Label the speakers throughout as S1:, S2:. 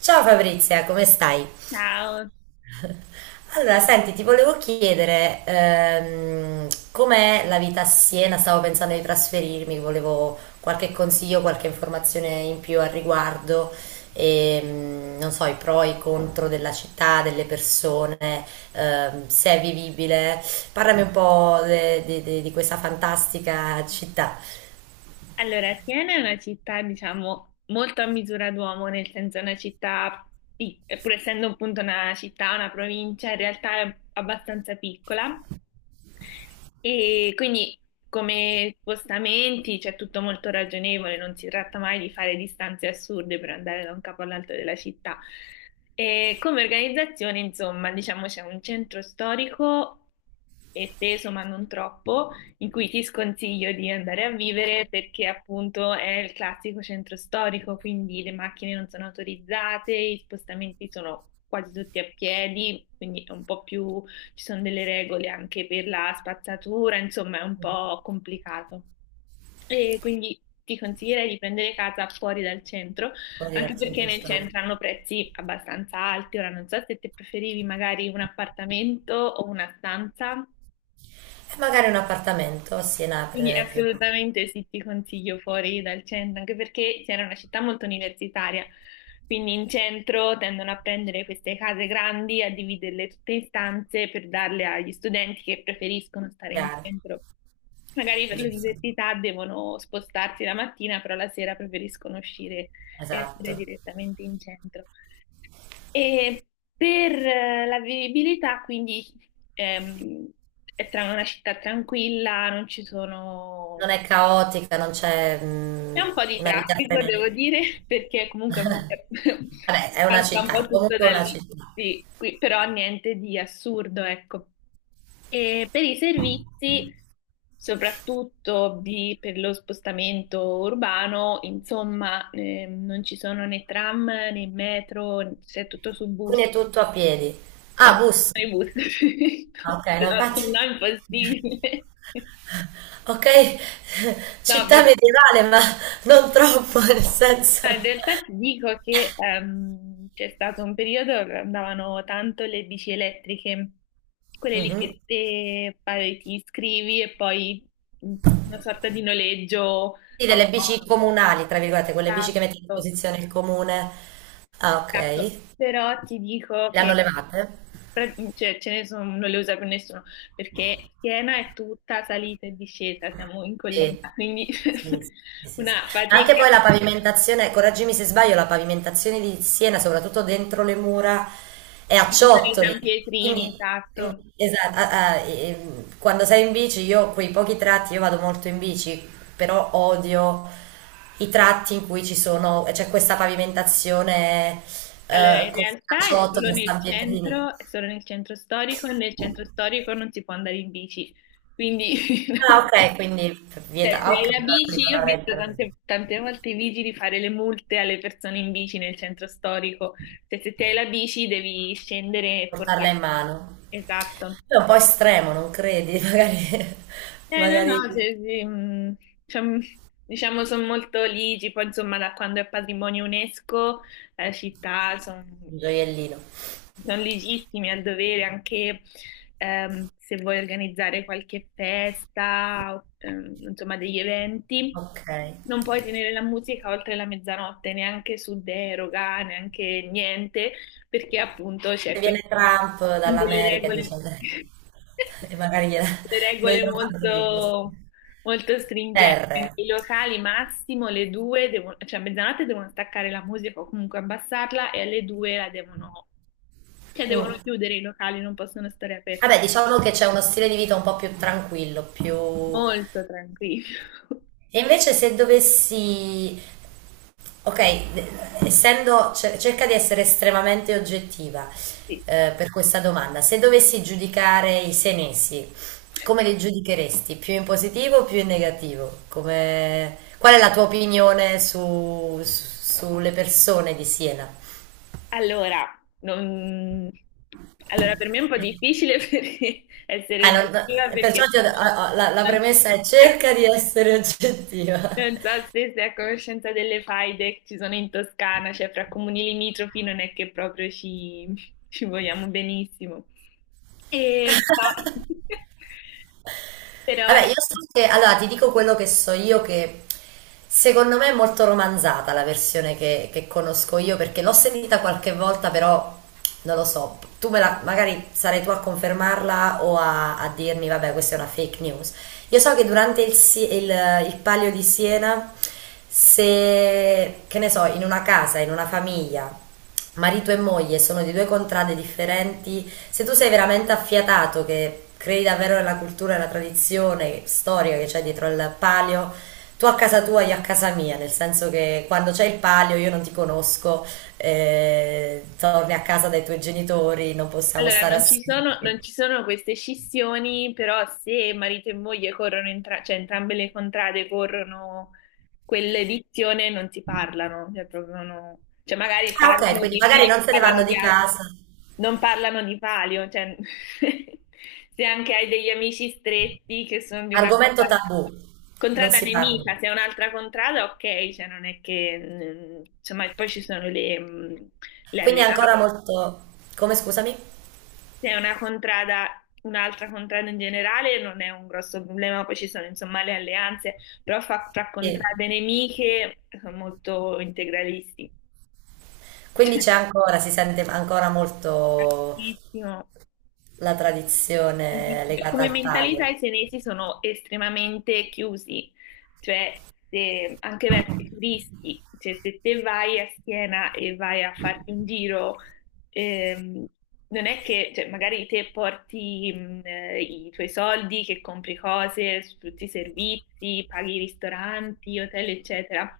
S1: Ciao Fabrizia, come stai?
S2: Ciao,
S1: Allora, senti, ti volevo chiedere com'è la vita a Siena? Stavo pensando di trasferirmi, volevo qualche consiglio, qualche informazione in più al riguardo, non so, i pro e i contro della città, delle persone, se è vivibile. Parlami un po' di questa fantastica città
S2: allora Atene è una città, diciamo, molto a misura d'uomo, nel senso è una città, pur essendo appunto una città, una provincia, in realtà è abbastanza piccola e quindi come spostamenti c'è tutto molto ragionevole, non si tratta mai di fare distanze assurde per andare da un capo all'altro della città. E come organizzazione, insomma, diciamo c'è un centro storico esteso ma non troppo, in cui ti sconsiglio di andare a vivere perché appunto è il classico centro storico, quindi le macchine non sono autorizzate, i spostamenti sono quasi tutti a piedi, quindi è un po' più, ci sono delle regole anche per la spazzatura, insomma è un po' complicato. E quindi ti consiglierei di prendere casa fuori dal centro,
S1: fuori
S2: anche
S1: dal
S2: perché
S1: centro
S2: nel
S1: storico.
S2: centro hanno prezzi abbastanza alti. Ora non so se te preferivi magari un appartamento o una stanza.
S1: E magari un appartamento a Siena
S2: Quindi
S1: prenderei più
S2: assolutamente sì, ti consiglio fuori dal centro, anche perché Siena è una città molto universitaria, quindi in centro tendono a prendere queste case grandi, a dividerle tutte in stanze per darle agli studenti che preferiscono stare in
S1: chiaro,
S2: centro. Magari per
S1: giusto?
S2: l'università devono spostarsi la mattina, però la sera preferiscono uscire e
S1: Esatto.
S2: essere direttamente in centro. E per la vivibilità, quindi ehm, è una città tranquilla, non ci sono.
S1: Non è caotica, non c'è
S2: C'è un po' di
S1: una vita
S2: traffico, devo
S1: frenetica.
S2: dire, perché comunque
S1: Vabbè, è una
S2: passa un po'
S1: città, è
S2: tutto
S1: comunque
S2: da
S1: una
S2: lì,
S1: città.
S2: sì, però niente di assurdo, ecco. E per i servizi, soprattutto per lo spostamento urbano, insomma, non ci sono né tram né metro, c'è tutto su
S1: Quindi
S2: bus.
S1: è tutto a piedi.
S2: No,
S1: Ah, bus.
S2: sui bus,
S1: Ah, ok, no,
S2: no,
S1: infatti.
S2: no, impossibile.
S1: Ok,
S2: No,
S1: città
S2: perché.
S1: medievale, ma non troppo, nel
S2: Ma in
S1: senso.
S2: realtà ti dico che c'è stato un periodo che andavano tanto le bici elettriche, quelle lì
S1: Mhm.
S2: che te pare ti iscrivi e poi mh, una sorta di noleggio
S1: Sì, delle bici
S2: autonomo.
S1: comunali, tra virgolette, quelle bici che mette a
S2: Esatto,
S1: disposizione il comune. Ah,
S2: esatto.
S1: ok.
S2: Però ti dico
S1: Le hanno
S2: che
S1: levate?
S2: cioè, ce ne sono, non le usa più nessuno, perché Siena è tutta salita e discesa, siamo in collina,
S1: Sì,
S2: quindi
S1: sì, sì, sì, sì.
S2: una
S1: Ma anche
S2: fatica.
S1: poi la pavimentazione, correggimi se sbaglio, la pavimentazione di Siena, soprattutto dentro le mura, è a
S2: Sì, ci sono i
S1: ciottoli.
S2: San Pietrini,
S1: Quindi,
S2: esatto.
S1: quindi, esatto, ah, ah, quando sei in bici, io quei pochi tratti, io vado molto in bici, però odio i tratti in cui ci sono, c'è questa pavimentazione
S2: Allora, in
S1: così a
S2: realtà è solo
S1: ciottoli, a
S2: nel
S1: San Pietrini.
S2: centro, è solo nel centro storico, e nel centro storico non si può andare in bici, quindi
S1: Ah,
S2: no.
S1: ok, quindi vieta.
S2: Cioè,
S1: Ah,
S2: se
S1: ok,
S2: hai la
S1: allora qui
S2: bici,
S1: non
S2: io ho
S1: avrei il
S2: visto tante,
S1: problema.
S2: tante volte i vigili fare le multe alle persone in bici nel centro storico, cioè se ti hai la bici devi scendere e
S1: Portarla in
S2: portare.
S1: mano.
S2: Esatto.
S1: È un po' estremo, non credi? Magari,
S2: Eh no, no,
S1: magari
S2: sì, sì, diciamo, diciamo sono molto ligi, poi insomma da quando è patrimonio UNESCO la città son-.
S1: un gioiellino.
S2: Sono legittimi al dovere anche se vuoi organizzare qualche festa, o, insomma degli eventi,
S1: Ok.
S2: non puoi tenere la musica oltre la mezzanotte, neanche su deroga, neanche niente, perché appunto
S1: Se
S2: c'è
S1: viene
S2: questa
S1: Trump
S2: delle
S1: dall'America e dice,
S2: regole,
S1: e magari gliela,
S2: delle
S1: non
S2: regole
S1: glielo fanno di cose.
S2: molto, molto stringenti.
S1: R.
S2: I locali massimo le 2 devono, cioè a mezzanotte devono staccare la musica o comunque abbassarla e alle 2 la devono, cioè,
S1: Mm.
S2: devono chiudere i locali, non possono stare aperti.
S1: Vabbè, diciamo che c'è uno stile di vita un po' più tranquillo, più...
S2: Molto tranquillo.
S1: E invece se dovessi Ok, essendo, cerca di essere estremamente oggettiva
S2: Sì.
S1: per questa domanda. Se dovessi giudicare i senesi, come li giudicheresti? Più in positivo o più in negativo? Qual è la tua opinione sulle persone di Siena?
S2: Allora, non- allora, per me è un po' difficile perché essere
S1: Ah,
S2: oggettiva
S1: no, perciò
S2: perché
S1: ti
S2: ci sono.
S1: la
S2: Non.
S1: premessa è cerca di essere oggettiva.
S2: Non so se sei a conoscenza delle faide che ci sono in Toscana, cioè fra comuni limitrofi non è che proprio ci, ci vogliamo benissimo. E però. Però
S1: Vabbè, io so che, allora ti dico quello che so io, che secondo me è molto romanzata la versione che conosco io, perché l'ho sentita qualche volta, però non lo so, tu me la, magari sarai tu a confermarla o a dirmi, vabbè, questa è una fake news. Io so che durante il Palio di Siena, se, che ne so, in una casa, in una famiglia, marito e moglie sono di due contrade differenti. Se tu sei veramente affiatato, che credi davvero nella cultura e nella tradizione storica che c'è dietro al palio, tu a casa tua, io a casa mia, nel senso che quando c'è il palio io non ti conosco, torni a casa dai tuoi genitori, non possiamo
S2: allora,
S1: stare
S2: non ci sono, non
S1: assieme.
S2: ci sono queste scissioni, però se marito e moglie corrono, cioè entrambe le contrade corrono quell'edizione, non si parlano, cioè, proprio cioè magari
S1: Ah, ok,
S2: parlano
S1: quindi
S2: di
S1: magari
S2: figli,
S1: non se ne
S2: parlano
S1: vanno
S2: di
S1: di
S2: altri,
S1: casa.
S2: non parlano di palio, cioè, se anche hai degli amici stretti che sono di una
S1: Argomento
S2: contrada,
S1: tabù, non
S2: contrada
S1: si parla.
S2: nemica, se è un'altra contrada, ok, cioè non è che, insomma, poi ci sono le, le
S1: Quindi è
S2: alleanze.
S1: ancora molto... Come scusami?
S2: Se è una contrada, un'altra contrada in generale non è un grosso problema, poi ci sono insomma le alleanze, però fra
S1: Sì.
S2: contrade nemiche sono molto integralisti.
S1: Quindi
S2: Cioè,
S1: c'è ancora, si sente ancora molto
S2: pochissimo.
S1: la tradizione legata
S2: Come
S1: al
S2: mentalità
S1: taglio.
S2: i senesi sono estremamente chiusi, cioè anche verso i turisti, cioè se te vai a Siena e vai a farti un giro, ehm, non è che cioè, magari te porti i tuoi soldi, che compri cose, su tutti i servizi, paghi i ristoranti, hotel, eccetera.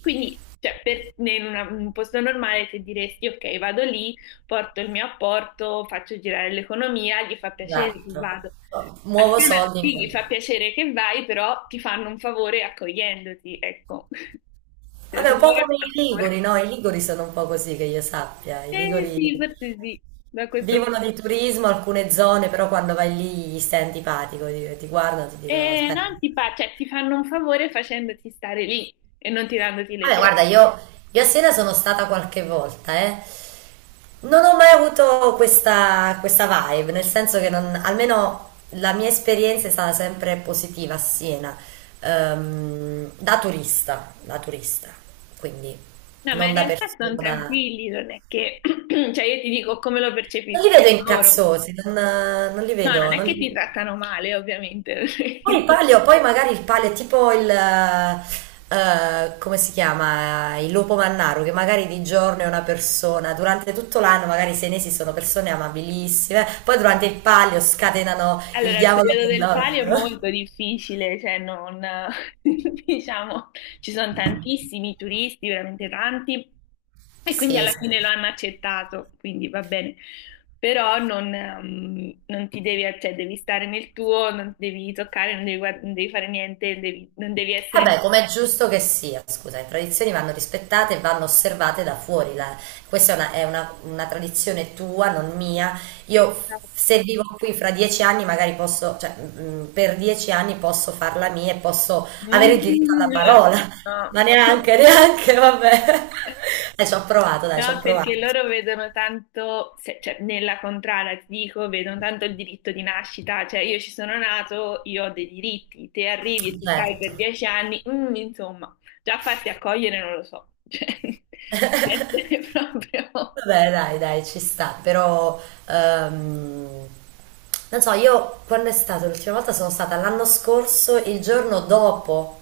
S2: Quindi, cioè, in in un posto normale ti diresti, ok, vado lì, porto il mio apporto, faccio girare l'economia, gli fa piacere che
S1: Esatto.
S2: vado.
S1: Muovo
S2: Assieme a
S1: soldi in
S2: Siena sì, gli
S1: quel...
S2: fa piacere che vai, però ti fanno un favore accogliendoti, ecco. Cioè,
S1: Vabbè,
S2: se
S1: un po'
S2: loro ti
S1: come i
S2: fanno un
S1: Liguri,
S2: favore.
S1: no? I Liguri sono un po' così che io sappia. I
S2: Eh
S1: Liguri
S2: sì, forse sì, da questo punto.
S1: vivono di turismo alcune zone, però quando vai lì gli stai antipatico, ti guardano, ti dicono
S2: E
S1: aspetta.
S2: non ti fa, cioè, ti fanno un favore facendoti stare lì e non tirandoti le
S1: Vabbè,
S2: pietre.
S1: guarda, io a Siena sono stata qualche volta, eh. Non ho mai avuto questa vibe, nel senso che non, almeno la mia esperienza è stata sempre positiva a Siena, da turista, quindi
S2: No, ma
S1: non
S2: in
S1: da
S2: realtà sono
S1: persona.
S2: tranquilli, non è che. Cioè, io ti dico come lo
S1: Non li
S2: percepiscono
S1: vedo
S2: loro.
S1: incazzosi, non li
S2: No, non
S1: vedo,
S2: è
S1: non
S2: che
S1: li
S2: ti trattano male, ovviamente.
S1: Poi il palio, poi magari il palio è tipo il, come si chiama? Il lupo mannaro, che magari di giorno è una persona, durante tutto l'anno magari i senesi sono persone amabilissime, poi durante il palio scatenano il
S2: Allora, il
S1: diavolo
S2: periodo del
S1: dell'odio.
S2: palio è molto difficile, cioè non, diciamo, ci sono tantissimi turisti, veramente tanti, e quindi
S1: Sì,
S2: alla fine lo
S1: sì.
S2: hanno accettato, quindi va bene. Però non, non ti devi, cioè devi stare nel tuo, non devi toccare, non devi, non devi fare niente, non devi
S1: Eh
S2: essere.
S1: beh, com'è giusto che sia, scusa, le tradizioni vanno rispettate e vanno osservate da fuori. Questa è una tradizione tua, non mia. Io se
S2: Esatto.
S1: vivo qui fra 10 anni, magari posso, cioè, per 10 anni posso farla mia e posso avere il diritto
S2: Mm,
S1: alla
S2: lo
S1: parola,
S2: so, no.
S1: ma neanche, neanche, vabbè. Ci ho provato, dai, ci ho
S2: No, perché
S1: provato.
S2: loro vedono tanto, cioè nella contrada ti dico, vedono tanto il diritto di nascita, cioè io ci sono nato, io ho dei diritti, te arrivi e se stai per
S1: Certo.
S2: 10 anni, insomma, già farsi accogliere non lo so, cioè di essere proprio
S1: Vabbè, dai, dai, ci sta, però ehm, non so, io quando è stata l'ultima volta sono stata l'anno scorso, il giorno dopo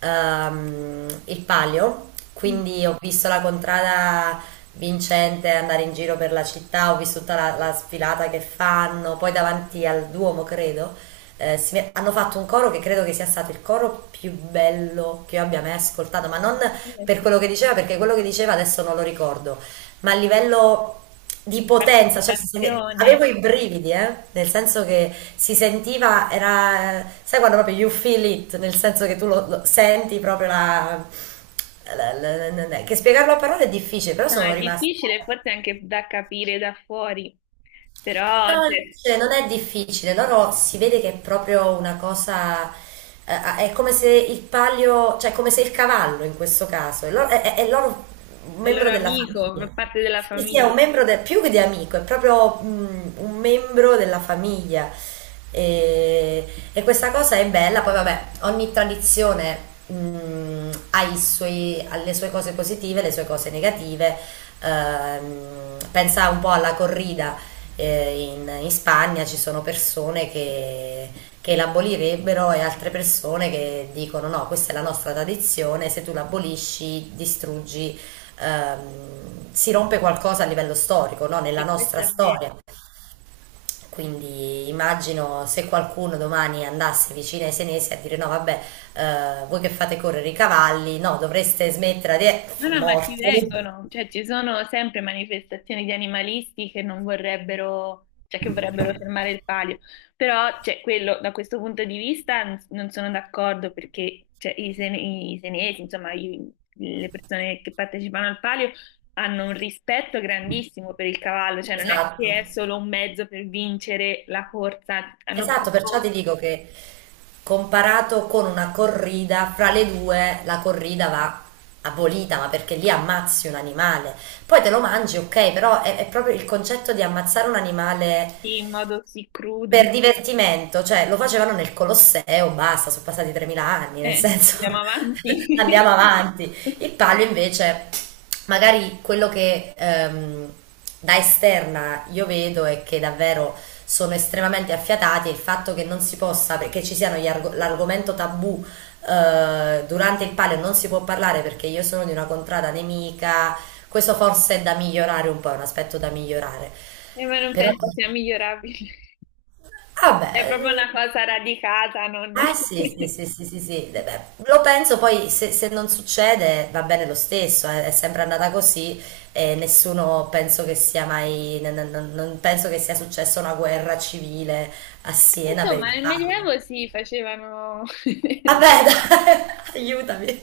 S1: il palio, quindi ho visto la contrada vincente andare in giro per la città, ho visto tutta la sfilata che fanno, poi davanti al Duomo, credo, hanno fatto un coro che credo che sia stato il coro più bello che io abbia mai ascoltato, ma non per quello che diceva, perché quello che diceva adesso non lo ricordo ma a livello di
S2: di
S1: potenza, cioè
S2: partecipazione.
S1: avevo i brividi, nel senso che si sentiva, era, sai quando proprio you feel it, nel senso che tu lo senti proprio che spiegarlo a parole è difficile, però
S2: No,
S1: sono
S2: è difficile forse anche da capire da fuori, però cioè,
S1: Cioè, non è difficile, loro si vede che è proprio una cosa, è come se il palio, cioè come se il cavallo in questo caso, è loro, è loro un
S2: è il loro
S1: membro della
S2: amico, fa
S1: famiglia.
S2: parte della
S1: Sì, sì, è
S2: famiglia,
S1: un membro più che di amico, è proprio un membro della famiglia. E, e questa cosa è bella, poi vabbè, ogni tradizione ha le sue cose positive, le sue cose negative. Pensa un po' alla corrida in Spagna ci sono persone che, l'abolirebbero e altre persone che dicono no, questa è la nostra tradizione, se tu l'abolisci distruggi, si rompe qualcosa a livello storico, no? Nella
S2: sì,
S1: nostra
S2: questo è vero.
S1: storia. Quindi immagino se qualcuno domani andasse vicino ai senesi a dire no, vabbè, voi che fate correre i cavalli, no, dovreste smettere
S2: No,
S1: di...
S2: no, ma ci
S1: morto.
S2: vengono, cioè ci sono sempre manifestazioni di animalisti che non vorrebbero, cioè che vorrebbero fermare il palio, però cioè, quello, da questo punto di vista non sono d'accordo perché cioè, i, i senesi, insomma le persone che partecipano al palio hanno un rispetto grandissimo per il cavallo, cioè non è
S1: Esatto.
S2: che è solo un mezzo per vincere la corsa, hanno
S1: Esatto, perciò ti
S2: proprio
S1: dico che comparato con una corrida, fra le due la corrida va abolita, ma perché lì ammazzi un animale. Poi te lo mangi, ok, però è proprio il concetto di ammazzare un animale
S2: in modo così crudo,
S1: per divertimento, cioè lo facevano nel Colosseo, basta, sono passati 3.000 anni, nel senso
S2: andiamo
S1: andiamo
S2: avanti.
S1: avanti. Il palio invece, magari quello che da esterna io vedo è che davvero sono estremamente affiatati e il fatto che non si possa, che ci siano l'argomento tabù durante il palio non si può parlare perché io sono di una contrada nemica, questo forse è da migliorare un po', è un aspetto da migliorare.
S2: Ma non
S1: Però.
S2: penso sia migliorabile.
S1: Ah
S2: È proprio
S1: beh, mm,
S2: una cosa radicata, non.
S1: eh sì, sì, sì, sì, sì, sì. Beh, lo penso poi se non succede va bene lo stesso, è sempre andata così e nessuno penso che sia mai, non penso che sia successa una guerra civile a Siena per
S2: Insomma,
S1: il
S2: nel
S1: fango.
S2: Medioevo si facevano.
S1: Vabbè, dai, aiutami,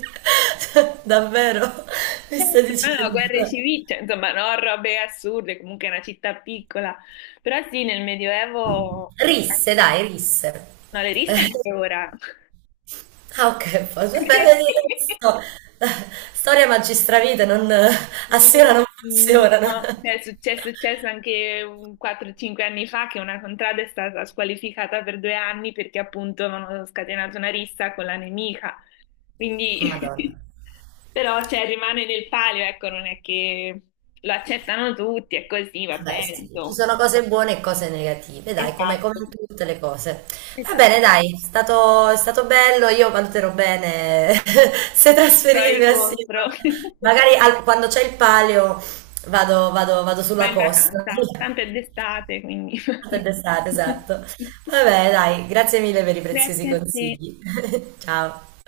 S1: davvero, mi stai
S2: Certo, ma no,
S1: dicendo.
S2: guerre civili, cioè, insomma, no, robe assurde, comunque è una città piccola. Però sì, nel Medioevo. eh,
S1: Risse, dai, risse.
S2: No, le risse anche ora.
S1: Ah ok, poi beh, vedi, non so. Storia magistravita non, a Siena
S2: Mm,
S1: non funzionano.
S2: no, cioè, è successo anche un 4-5 anni fa che una contrada è stata squalificata per 2 anni perché appunto avevano scatenato una rissa con la nemica. Quindi,
S1: Madonna.
S2: però, cioè, rimane nel palio, ecco, non è che lo accettano tutti, è così, va
S1: Beh,
S2: bene,
S1: sì, ci
S2: insomma.
S1: sono cose buone e cose negative, dai, come
S2: Esatto,
S1: in tutte le cose. Va
S2: esatto.
S1: bene, dai, è stato bello, io valuterò bene se
S2: Pro
S1: trasferirmi
S2: e
S1: a Siena.
S2: contro.
S1: Magari quando c'è il palio vado
S2: Ma
S1: sulla
S2: in
S1: costa.
S2: vacanza, tanto è d'estate, quindi.
S1: Fatta d'estate, esatto. Vabbè, dai, grazie mille per i preziosi
S2: Grazie a te.
S1: consigli. Ciao.